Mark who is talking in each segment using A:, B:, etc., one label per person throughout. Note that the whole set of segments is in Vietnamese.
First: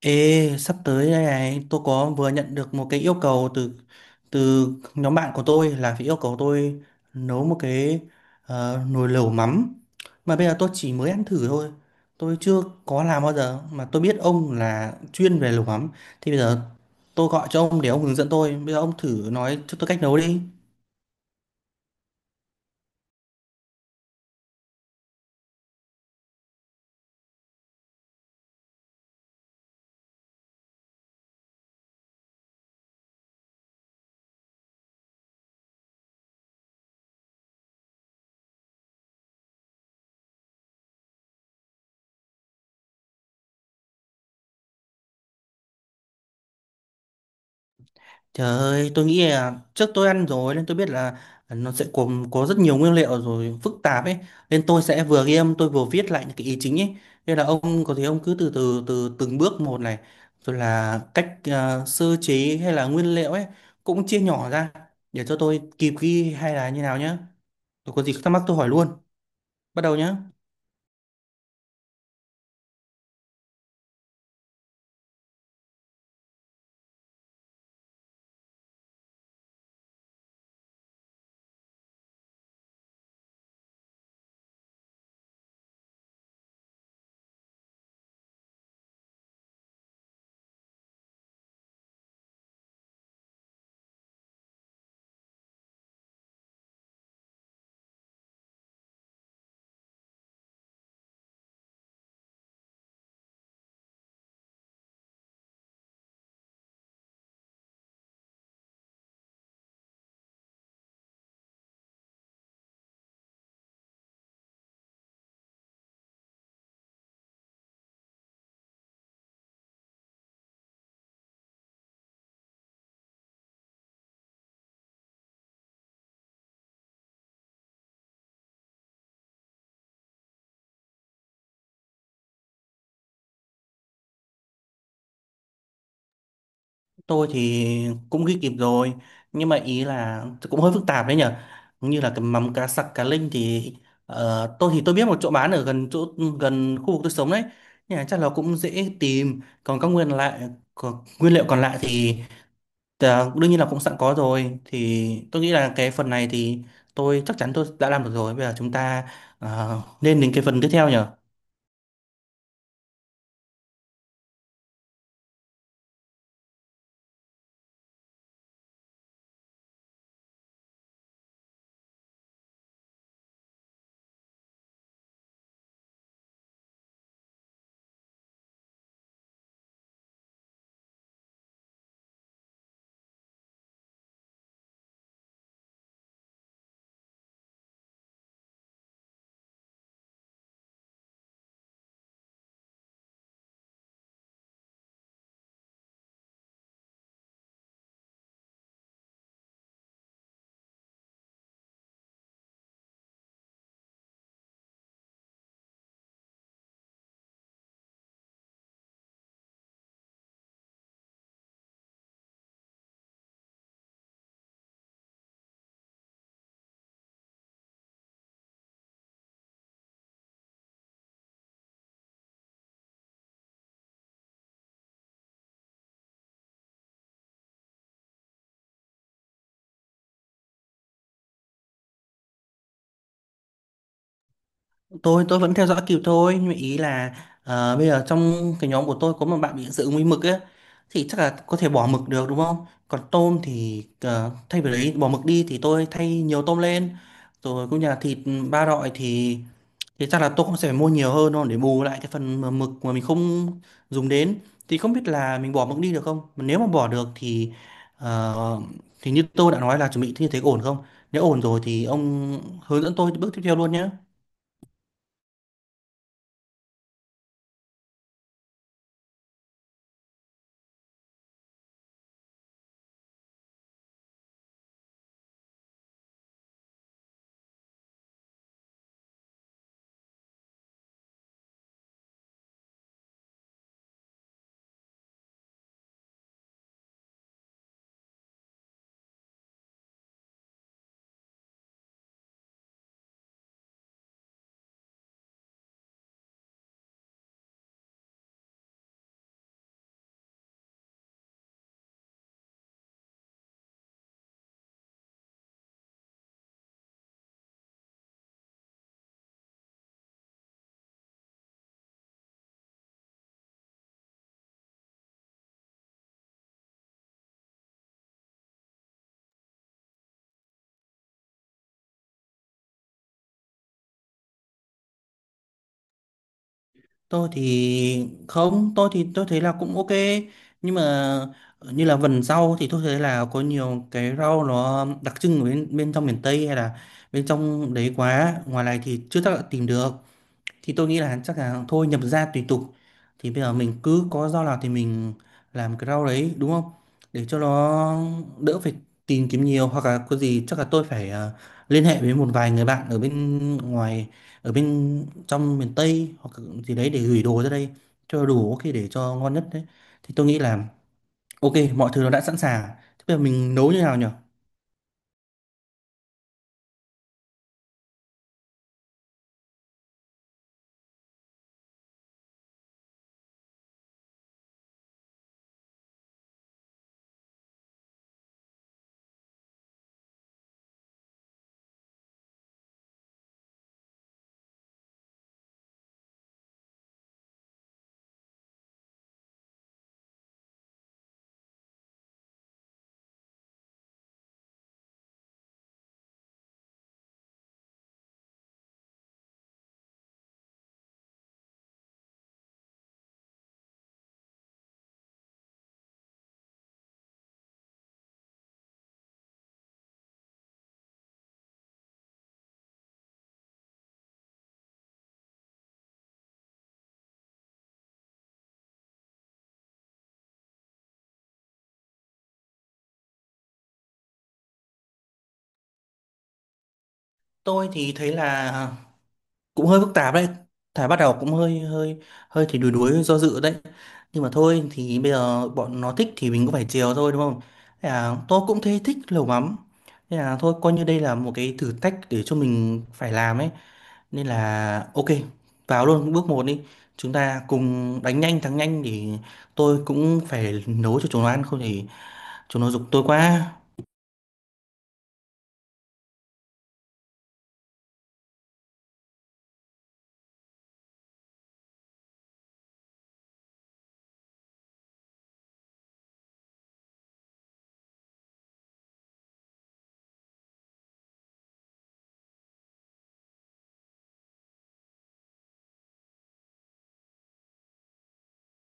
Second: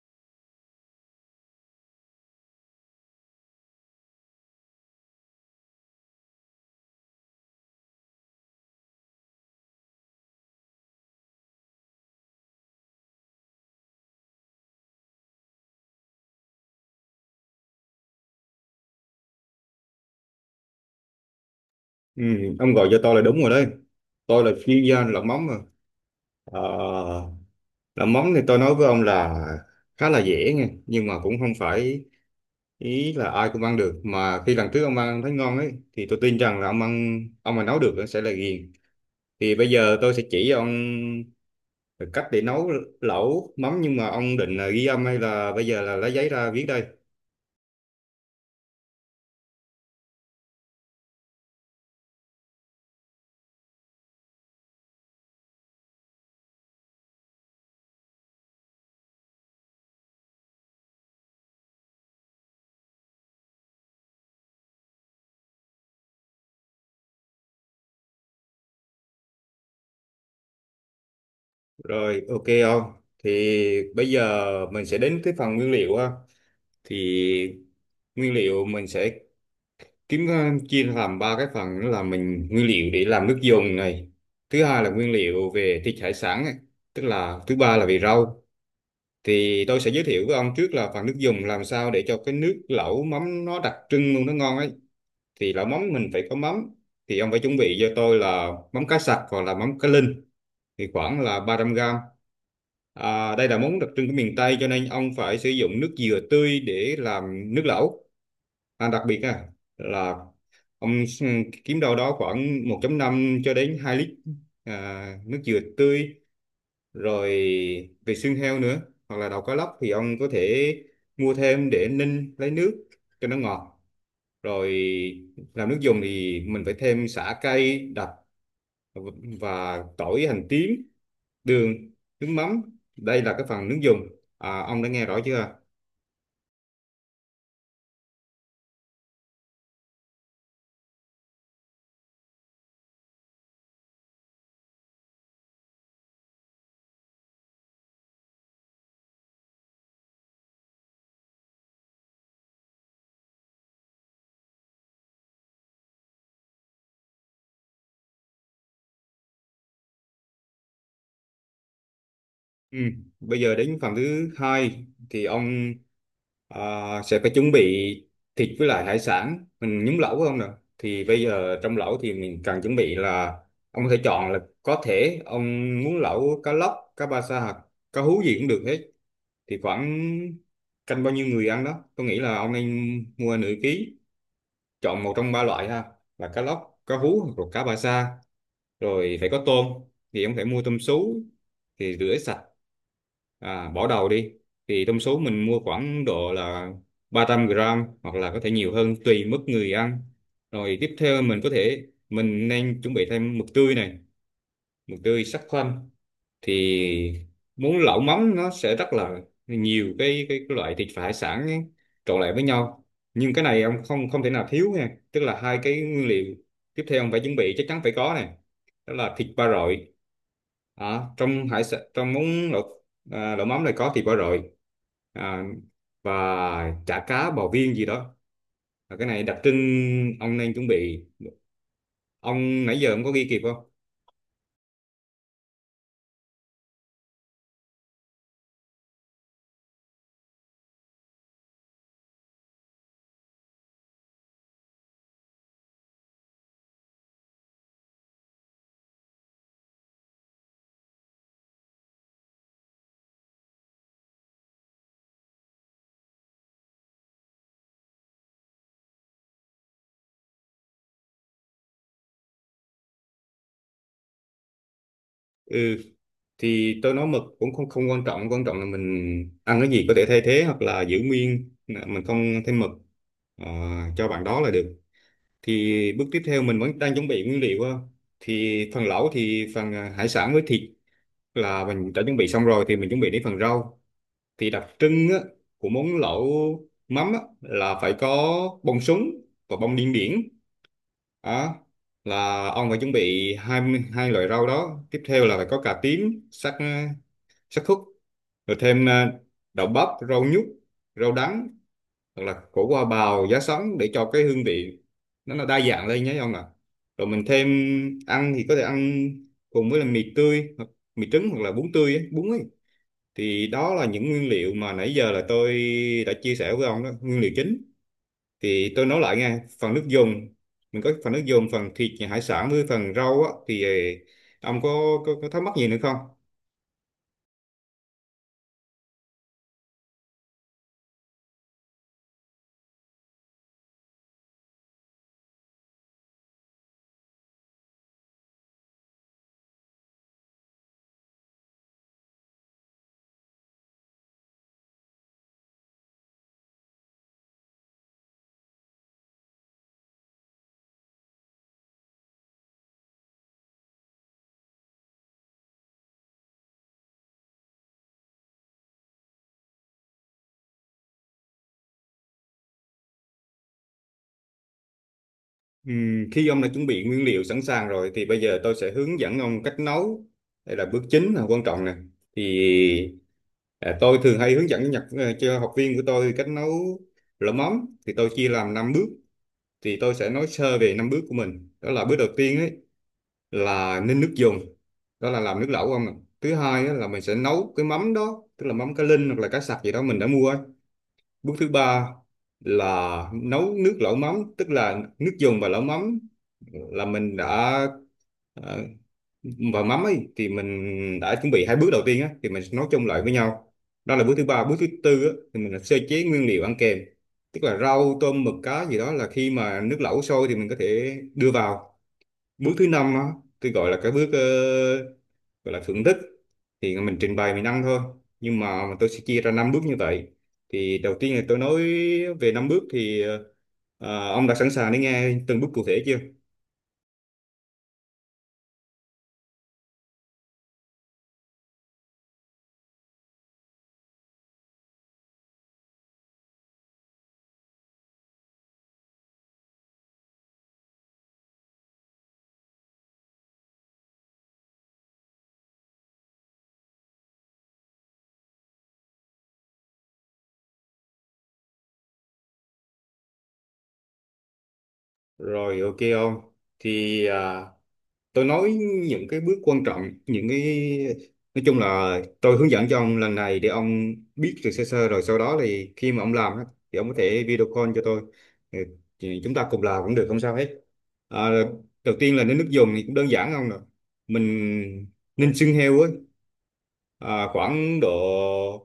A: Ê, sắp tới đây này, tôi có vừa nhận được một cái yêu cầu từ từ nhóm bạn của tôi là phải yêu cầu tôi nấu một cái nồi lẩu mắm. Mà bây giờ tôi chỉ mới ăn thử thôi. Tôi chưa có làm bao giờ mà tôi biết ông là chuyên về lẩu mắm. Thì bây giờ tôi gọi cho ông để ông hướng dẫn tôi. Bây giờ ông thử nói cho tôi cách nấu đi.
B: Ừ, ông gọi cho tôi là đúng rồi đấy. Tôi là chuyên gia làm mắm mà. Ờ, làm mắm thì tôi nói với ông là khá là dễ nghe, nhưng mà cũng không phải ý là ai cũng ăn được. Mà khi lần trước ông ăn thấy ngon ấy, thì tôi tin rằng là ông ăn, ông mà nấu được sẽ là ghiền. Thì bây giờ tôi sẽ chỉ ông cách để nấu lẩu mắm, nhưng mà ông định là ghi âm hay là bây giờ là lấy giấy ra viết đây?
A: Trời ơi, tôi nghĩ là trước tôi ăn rồi nên tôi biết là nó sẽ gồm có rất nhiều nguyên liệu rồi phức tạp ấy, nên tôi sẽ vừa ghi âm tôi vừa viết lại những cái ý chính ấy, nên là ông có thể ông cứ từ từ từ từng bước một này, rồi là cách sơ chế hay là nguyên liệu ấy cũng chia nhỏ ra để cho tôi kịp ghi hay là như nào nhá. Tôi có gì thắc mắc tôi hỏi luôn. Bắt đầu nhá.
B: Rồi, ok ông. Thì bây giờ mình sẽ đến cái phần nguyên liệu ha. Thì nguyên liệu mình sẽ kiếm, chia làm ba cái phần, đó là mình nguyên liệu để làm nước dùng này, thứ hai là nguyên liệu về thịt hải sản này, tức là thứ ba là về rau. Thì tôi sẽ giới thiệu với ông trước là phần nước dùng, làm sao để cho cái nước lẩu mắm nó đặc trưng luôn, nó ngon ấy. Thì lẩu mắm mình phải có mắm, thì ông phải chuẩn bị cho tôi là mắm cá sặc hoặc là mắm cá linh, thì khoảng là 300 gram. Đây là món đặc trưng của miền Tây cho nên ông phải sử dụng nước dừa tươi để làm nước lẩu. Đặc biệt á là ông kiếm đâu đó khoảng 1,5 cho đến 2 lít, nước dừa tươi. Rồi, về xương heo nữa, hoặc là đầu cá lóc, thì ông có thể mua thêm để ninh lấy nước cho nó ngọt. Rồi làm nước dùng thì mình phải thêm sả cay đặc, và tỏi, hành tím, đường, nước mắm. Đây là cái phần nước dùng. Ông đã nghe rõ chưa?
A: Tôi thì cũng ghi kịp rồi, nhưng mà ý là cũng hơi phức tạp đấy nhở, như là cái mắm cá sặc cá linh thì tôi thì tôi biết một chỗ bán ở gần chỗ gần khu vực tôi sống đấy, nhưng mà chắc là cũng dễ tìm. Còn các nguyên lại, nguyên liệu còn lại thì đương nhiên là cũng sẵn có rồi, thì tôi nghĩ là cái phần này thì tôi chắc chắn tôi đã làm được rồi. Bây giờ chúng ta nên đến cái phần tiếp theo nhở.
B: Ừ. Bây giờ đến phần thứ hai thì ông À, sẽ phải chuẩn bị thịt với lại hải sản mình nhúng lẩu phải không nè? Thì bây giờ trong lẩu thì mình cần chuẩn bị là ông có thể chọn, là có thể ông muốn lẩu cá lóc, cá ba sa hoặc cá hú gì cũng được hết. Thì khoảng canh bao nhiêu người ăn đó, tôi nghĩ là ông nên mua nửa ký, chọn một trong ba loại ha, là cá lóc, cá hú hoặc là cá ba sa. Rồi phải có tôm, thì em phải mua tôm sú, thì rửa sạch, bỏ đầu đi. Thì tôm sú mình mua khoảng độ là 300 gram hoặc là có thể nhiều hơn tùy mức người ăn. Rồi tiếp theo mình có thể mình nên chuẩn bị thêm mực tươi này, mực tươi sắc khoăn. Thì muốn lẩu mắm nó sẽ rất là nhiều cái loại thịt và hải sản ấy, trộn lại với nhau. Nhưng cái này ông không không thể nào thiếu nha, tức là hai cái nguyên liệu tiếp theo ông phải chuẩn bị chắc chắn phải có này, đó là thịt ba rọi, trong hải sản, trong món lẩu, lẩu mắm này có thịt ba rọi, à, và chả cá, bò viên gì đó. Và cái này đặc trưng, ông nên chuẩn bị. Ông nãy giờ ông có ghi kịp không?
A: Tôi vẫn theo dõi kịp thôi, nhưng mà ý là bây giờ trong cái nhóm của tôi có một bạn bị dị ứng với mực ấy, thì chắc là có thể bỏ mực được đúng không, còn tôm thì thay vì đấy bỏ mực đi thì tôi thay nhiều tôm lên. Rồi cũng như là thịt ba loại thì chắc là tôi cũng sẽ phải mua nhiều hơn thôi để bù lại cái phần mà mực mà mình không dùng đến. Thì không biết là mình bỏ mực đi được không, mà nếu mà bỏ được thì ờ, thì như tôi đã nói là chuẩn bị như thế ổn không. Nếu ổn rồi thì ông hướng dẫn tôi bước tiếp theo luôn nhé.
B: Ừ. Thì tôi nói mực cũng không không quan trọng, quan trọng là mình ăn cái gì có thể thay thế hoặc là giữ nguyên, mình không thêm mực, ờ, cho bạn đó là được. Thì bước tiếp theo mình vẫn đang chuẩn bị nguyên liệu á. Thì phần lẩu thì phần hải sản với thịt là mình đã chuẩn bị xong rồi, thì mình chuẩn bị đến phần rau. Thì đặc trưng á, của món lẩu mắm á, là phải có bông súng và bông điên điển. Đó là ông phải chuẩn bị hai hai loại rau đó. Tiếp theo là phải có cà tím sắc, sắc thuốc. Rồi thêm đậu bắp, rau nhút, rau đắng, hoặc là củ hoa bào, giá sắn, để cho cái hương vị nó là đa dạng lên nhé ông ạ. Rồi mình thêm ăn thì có thể ăn cùng với là mì tươi hoặc mì trứng hoặc là bún tươi ấy, bún ấy. Thì đó là những nguyên liệu mà nãy giờ là tôi đã chia sẻ với ông đó, nguyên liệu chính. Thì tôi nói lại nghe, phần nước dùng mình có, phần nước dùng, phần thịt hải sản với phần rau á, thì ông có thắc mắc gì nữa không?
A: Tôi thì không, tôi thì tôi thấy là cũng ok, nhưng mà như là vần rau thì tôi thấy là có nhiều cái rau nó đặc trưng ở bên bên trong miền Tây hay là bên trong đấy quá, ngoài này thì chưa chắc đã tìm được. Thì tôi nghĩ là chắc là thôi, nhập gia tùy tục. Thì bây giờ mình cứ có rau nào thì mình làm cái rau đấy đúng không, để cho nó đỡ phải tìm kiếm nhiều, hoặc là có gì chắc là tôi phải liên hệ với một vài người bạn ở bên ngoài, ở bên trong miền Tây hoặc gì đấy để gửi đồ ra đây cho đủ, có khi để cho ngon nhất đấy. Thì tôi nghĩ là ok, mọi thứ nó đã sẵn sàng. Thế bây giờ mình nấu như nào nhỉ?
B: Ừ, khi ông đã chuẩn bị nguyên liệu sẵn sàng rồi thì bây giờ tôi sẽ hướng dẫn ông cách nấu. Đây là bước chính, là quan trọng nè. Thì tôi thường hay hướng dẫn nhật, cho học viên của tôi cách nấu lẩu mắm. Thì tôi chia làm 5 bước. Thì tôi sẽ nói sơ về 5 bước của mình. Đó là bước đầu tiên ấy, là ninh nước dùng. Đó là làm nước lẩu ông ạ. Thứ hai á, là mình sẽ nấu cái mắm đó, tức là mắm cá linh hoặc là cá sặc gì đó mình đã mua ấy. Bước thứ ba là nấu nước lẩu mắm, tức là nước dùng và lẩu mắm là mình đã, ờ, và mắm ấy thì mình đã chuẩn bị hai bước đầu tiên á, thì mình sẽ nấu chung lại với nhau. Đó là bước thứ ba. Bước thứ tư á, thì mình là sơ chế nguyên liệu ăn kèm, tức là rau, tôm, mực, cá gì đó, là khi mà nước lẩu sôi thì mình có thể đưa vào. Bước thứ năm á, tôi gọi là cái bước, gọi là thưởng thức, thì mình trình bày mình ăn thôi. Nhưng mà tôi sẽ chia ra năm bước như vậy. Thì đầu tiên là tôi nói về năm bước, thì ông đã sẵn sàng để nghe từng bước cụ thể chưa?
A: Tôi thì thấy là cũng hơi phức tạp đấy, thả bắt đầu cũng hơi hơi hơi thì đuối, đuối do dự đấy. Nhưng mà thôi, thì bây giờ bọn nó thích thì mình cũng phải chiều thôi đúng không? Thế là tôi cũng thấy thích lẩu mắm. Thế là thôi coi như đây là một cái thử thách để cho mình phải làm ấy. Nên là ok, vào luôn bước một đi. Chúng ta cùng đánh nhanh thắng nhanh để tôi cũng phải nấu cho chúng nó ăn, không thì chúng nó giục tôi quá.
B: Rồi, ok ông. Thì tôi nói những cái bước quan trọng, những cái nói chung là tôi hướng dẫn cho ông lần này để ông biết được sơ sơ, rồi sau đó thì khi mà ông làm á, thì ông có thể video call cho tôi. Ừ, thì chúng ta cùng làm cũng được, không sao hết. À, đầu tiên là đến nước dùng thì cũng đơn giản không nè, mình ninh xương heo á, khoảng độ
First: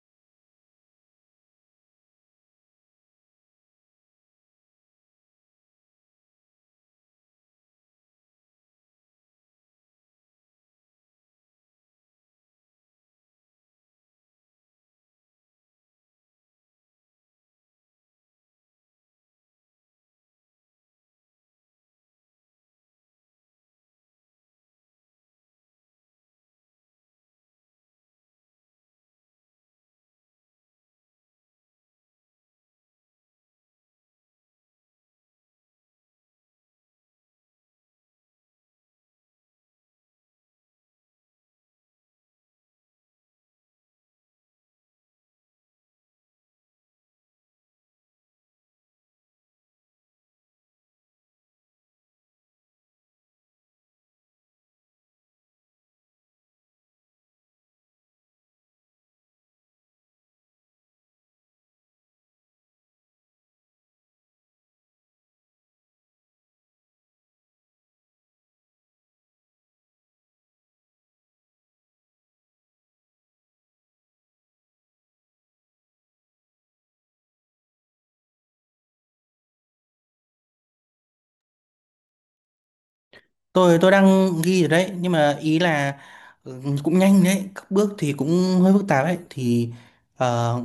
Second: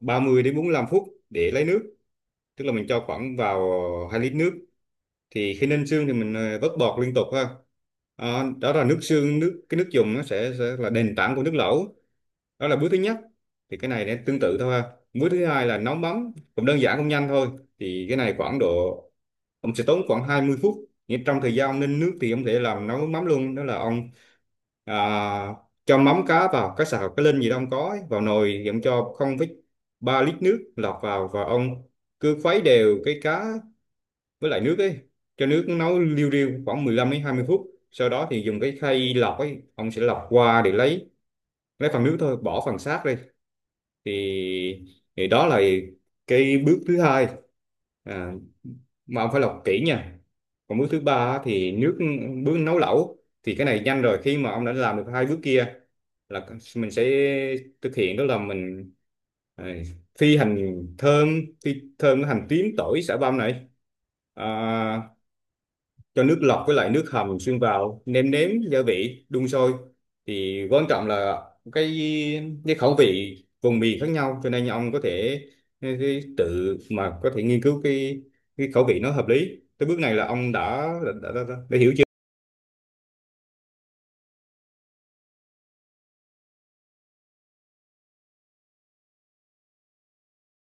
B: 30 đến 45 phút để lấy nước, tức là mình cho khoảng vào 2 lít nước. Thì khi ninh xương thì mình, vớt bọt liên tục ha. Đó là nước xương, nước, cái nước dùng nó sẽ là nền tảng của nước lẩu. Đó là bước thứ nhất. Thì cái này nó tương tự thôi ha. Bước thứ hai là nấu mắm, cũng đơn giản, cũng nhanh thôi. Thì cái này khoảng độ ông sẽ tốn khoảng 20 phút, nhưng trong thời gian ông ninh nước thì ông có thể làm nấu mắm luôn. Đó là ông à, cho mắm cá vào, cá sào cá linh gì đó ông có ấy, vào nồi, thì ông cho 0,3 lít nước lọt vào, và ông cứ khuấy đều cái cá với lại nước ấy, cho nước nấu liu riu khoảng 15 đến 20 phút, sau đó thì dùng cái khay lọc ấy, ông sẽ lọc qua để lấy phần nước thôi, bỏ phần xác đi. Thì thì đó là cái bước thứ hai, à, mà ông phải lọc kỹ nha. Còn bước thứ ba á, thì nước, bước nấu lẩu, thì cái này nhanh rồi, khi mà ông đã làm được hai bước kia, là mình sẽ thực hiện, đó là mình à, phi hành thơm, phi thơm cái hành tím, tỏi, xả băm này, à, cho nước lọc với lại nước hầm xuyên vào, nêm nếm gia vị, đun sôi. Thì quan trọng là cái cái khẩu vị vùng miền khác nhau, cho nên ông có thể, tự mà có thể nghiên cứu cái khẩu vị nó hợp lý. Tới bước này là ông đã, đã hiểu chưa?
A: Tôi đang ghi rồi đấy, nhưng mà ý là ừ, cũng nhanh đấy, các bước thì cũng hơi phức tạp đấy thì ờ,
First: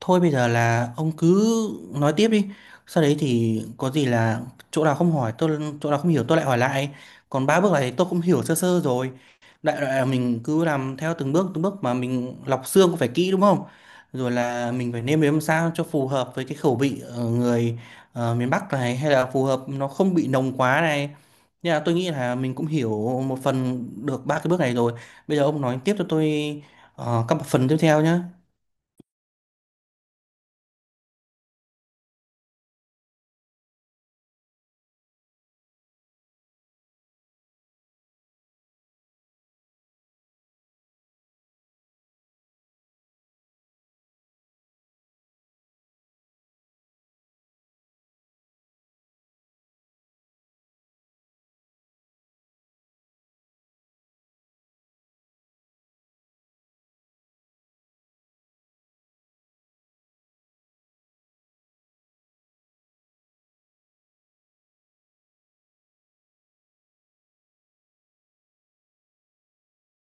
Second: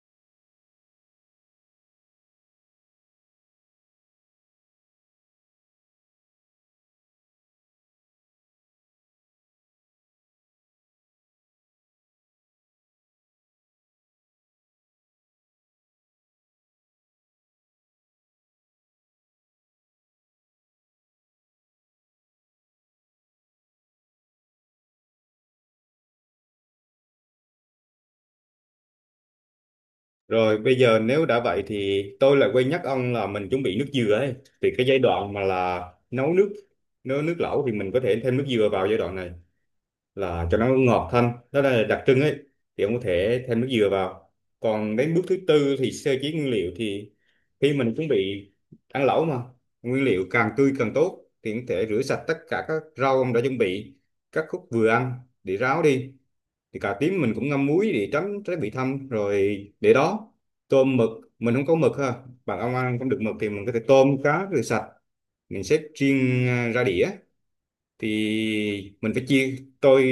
A: thôi bây giờ là ông cứ nói tiếp đi, sau đấy thì có gì là chỗ nào không hỏi tôi, chỗ nào không hiểu tôi lại hỏi lại. Còn ba bước này tôi cũng hiểu sơ sơ rồi, đại loại là mình cứ làm theo từng bước từng bước, mà mình lọc xương cũng phải kỹ đúng không, rồi là mình phải nêm nếm sao cho phù hợp với cái khẩu vị người miền Bắc này, hay là phù hợp nó không bị nồng quá này. Dạ, tôi nghĩ là mình cũng hiểu một phần được ba cái bước này rồi. Bây giờ ông nói tiếp cho tôi các phần tiếp theo nhé.
B: Rồi, bây giờ nếu đã vậy thì tôi lại quên nhắc ông là mình chuẩn bị nước dừa ấy. Thì cái giai đoạn mà là nấu nước nấu nước lẩu, thì mình có thể thêm nước dừa vào giai đoạn này là cho nó ngọt thanh, đó là đặc trưng ấy. Thì ông có thể thêm nước dừa vào. Còn đến bước thứ tư thì sơ chế nguyên liệu. Thì khi mình chuẩn bị ăn lẩu mà, nguyên liệu càng tươi càng tốt, thì ông có thể rửa sạch tất cả các rau ông đã chuẩn bị, các khúc vừa ăn, để ráo đi. Thì cà tím mình cũng ngâm muối để tránh trái bị thâm, rồi để đó. Tôm mực, mình không có mực ha, bạn ông ăn không được mực, thì mình có thể tôm cá rửa sạch, mình xếp riêng, ra đĩa. Thì mình phải chia, tôi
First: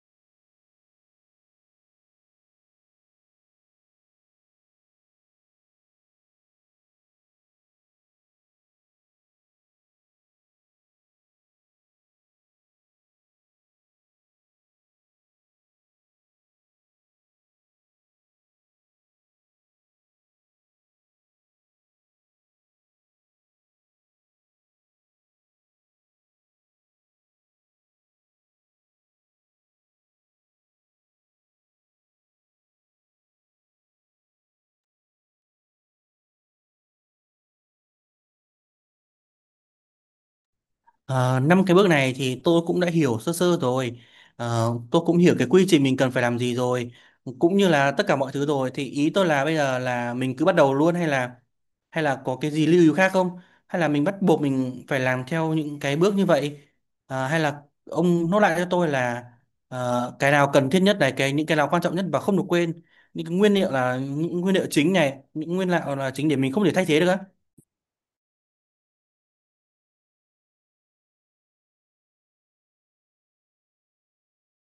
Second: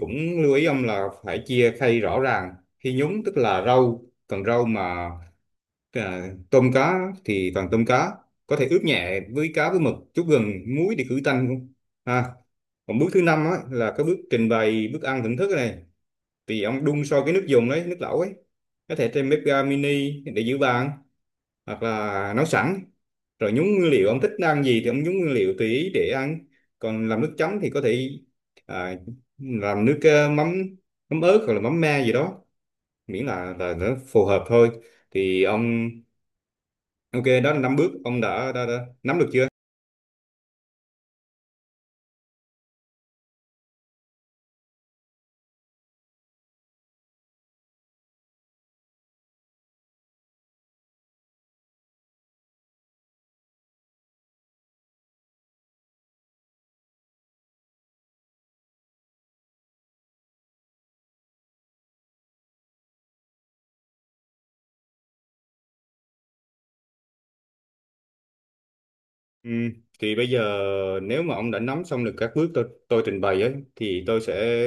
B: cũng lưu ý ông là phải chia khay rõ ràng khi nhúng, tức là rau còn rau mà, tôm cá thì toàn tôm cá. Có thể ướp nhẹ với cá, với mực chút gừng muối để khử tanh luôn ha. Còn bước thứ năm á là cái bước trình bày bức ăn thưởng thức này. Thì ông đun sôi cái nước dùng đấy, nước lẩu ấy, có thể trên bếp ga mini để giữ bàn, hoặc là nấu sẵn, rồi nhúng nguyên liệu, ông thích ăn gì thì ông nhúng nguyên liệu tùy ý để ăn. Còn làm nước chấm thì có thể à, làm nước, mắm mắm ớt hoặc là mắm me gì đó, miễn là nó phù hợp thôi. Thì ông ok, đó là năm bước ông đã nắm được chưa?
A: Ờ, năm cái bước này thì tôi cũng đã hiểu sơ sơ rồi. Ờ, tôi cũng hiểu cái quy trình mình cần phải làm gì rồi, cũng như là tất cả mọi thứ rồi. Thì ý tôi là bây giờ là mình cứ bắt đầu luôn, hay là có cái gì lưu ý khác không, hay là mình bắt buộc mình phải làm theo những cái bước như vậy. Ờ, hay là ông nốt lại cho tôi là cái nào cần thiết nhất này, cái những cái nào quan trọng nhất và không được quên, những cái nguyên liệu là những nguyên liệu chính này, những nguyên liệu là chính để mình không thể thay thế được á.
B: Ừ, thì bây giờ nếu mà ông đã nắm xong được các bước tôi trình bày ấy, thì tôi sẽ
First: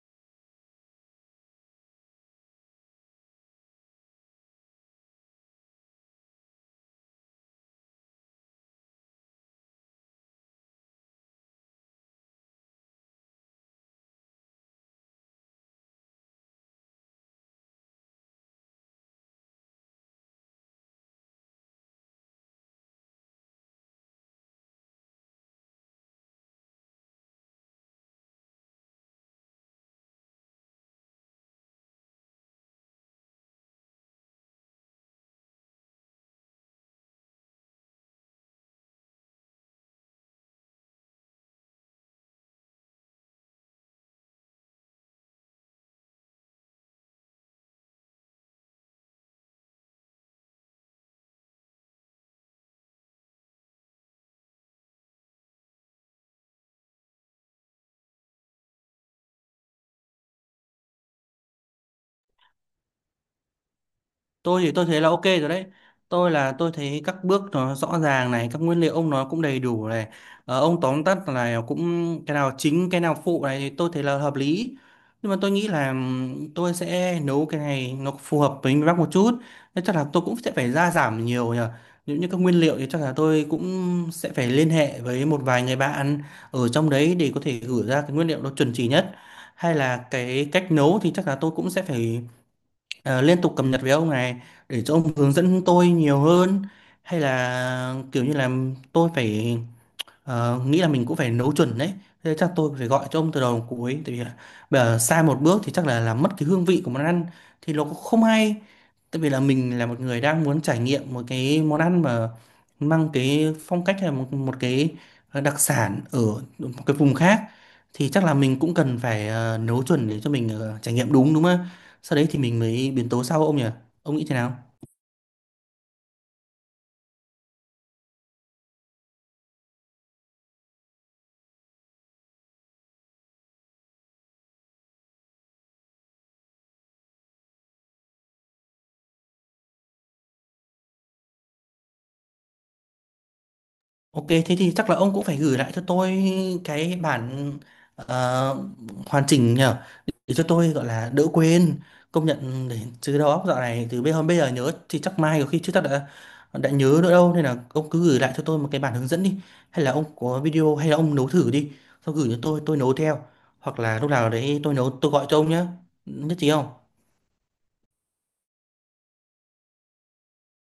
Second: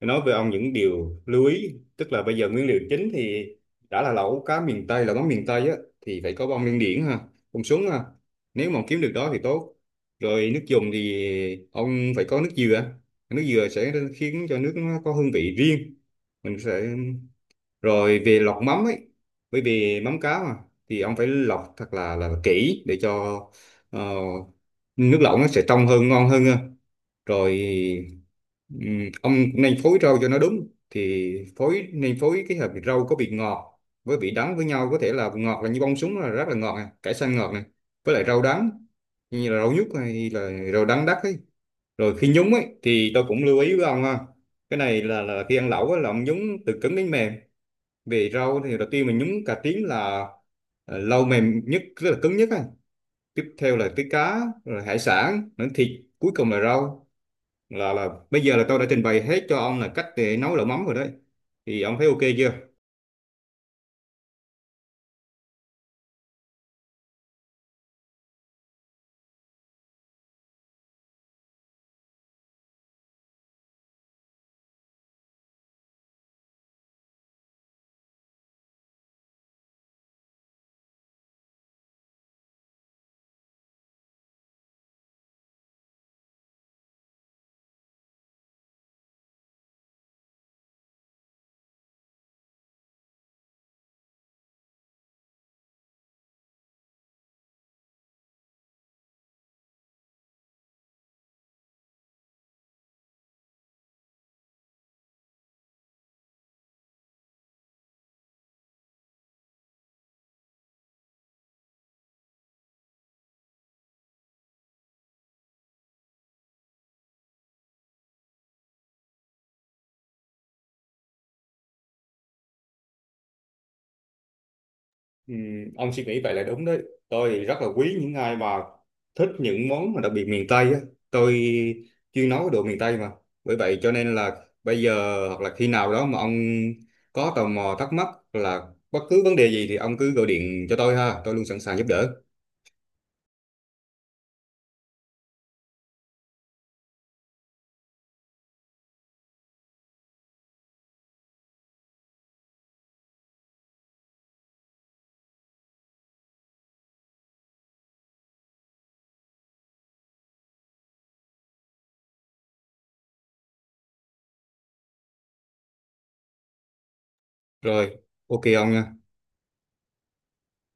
B: nói về ông những điều lưu ý, tức là bây giờ nguyên liệu chính thì, đã là lẩu cá miền Tây, là món miền Tây á, thì phải có bông điên điển ha, bông súng ha, nếu mà kiếm được đó thì tốt. Rồi nước dùng thì ông phải có nước dừa, nước dừa sẽ khiến cho nước nó có hương vị riêng. Mình sẽ, rồi về lọc mắm ấy, bởi vì mắm cá mà, thì ông phải lọc thật là kỹ để cho, ờ, nước lẩu nó sẽ trong hơn, ngon hơn ha. Rồi, ông cũng nên phối rau cho nó đúng, thì phối nên phối cái hợp, rau có vị ngọt với vị đắng với nhau. Có thể là ngọt là như bông súng là rất là ngọt này, cải xanh ngọt này, với lại rau đắng như là rau nhút hay là rau đắng đắt ấy. Rồi khi nhúng ấy thì tôi cũng lưu ý với ông ha, cái này là khi ăn lẩu á, là ông nhúng từ cứng đến mềm. Về rau thì đầu tiên mình nhúng cà tím là, lâu mềm nhất, rất là cứng nhất á. Tiếp theo là tới cá, rồi hải sản nữa, thịt, cuối cùng là rau. Là bây giờ là tôi đã trình bày hết cho ông là cách để nấu lẩu mắm rồi đấy. Thì ông thấy ok chưa?
A: Tôi thì tôi thấy là ok rồi đấy, tôi là tôi thấy các bước nó rõ ràng này, các nguyên liệu ông nó cũng đầy đủ này. Ờ, ông tóm tắt là cũng cái nào chính cái nào phụ này thì tôi thấy là hợp lý. Nhưng mà tôi nghĩ là tôi sẽ nấu cái này nó phù hợp với miền Bắc một chút, nên chắc là tôi cũng sẽ phải gia giảm nhiều nhờ. Nếu như các nguyên liệu thì chắc là tôi cũng sẽ phải liên hệ với một vài người bạn ở trong đấy để có thể gửi ra cái nguyên liệu nó chuẩn chỉ nhất. Hay là cái cách nấu thì chắc là tôi cũng sẽ phải liên tục cập nhật với ông này để cho ông hướng dẫn tôi nhiều hơn. Hay là kiểu như là tôi phải nghĩ là mình cũng phải nấu chuẩn đấy. Thế chắc tôi phải gọi cho ông từ đầu đến cuối, tại vì là bây giờ sai một bước thì chắc là làm mất cái hương vị của món ăn, thì nó cũng không hay. Tại vì là mình là một người đang muốn trải nghiệm một cái món ăn mà mang cái phong cách hay một cái đặc sản ở một cái vùng khác, thì chắc là mình cũng cần phải nấu chuẩn để cho mình trải nghiệm đúng, đúng không ạ? Sau đấy thì mình mới biến tấu sau ông nhỉ? Ông nghĩ thế nào?
B: Ừ, ông suy nghĩ vậy là đúng đấy. Tôi thì rất là quý những ai mà thích những món mà đặc biệt miền Tây á. Tôi chuyên nấu đồ miền Tây mà. Bởi vậy cho nên là bây giờ hoặc là khi nào đó mà ông có tò mò thắc mắc là bất cứ vấn đề gì thì ông cứ gọi điện cho tôi ha, tôi luôn sẵn sàng giúp đỡ.
A: Ok, thế thì chắc là ông cũng phải gửi lại cho tôi cái bản ờ, hoàn chỉnh nhở, để cho tôi gọi là đỡ quên. Công nhận để chứ đầu óc dạo này từ bây hôm bây giờ nhớ thì chắc mai có khi chứ chắc đã nhớ nữa đâu. Nên là ông cứ gửi lại cho tôi một cái bản hướng dẫn đi, hay là ông có video hay là ông nấu thử đi xong gửi cho tôi nấu theo, hoặc là lúc nào đấy tôi nấu tôi gọi cho ông nhé. Nhất trí không?
B: Rồi, ok ông nha.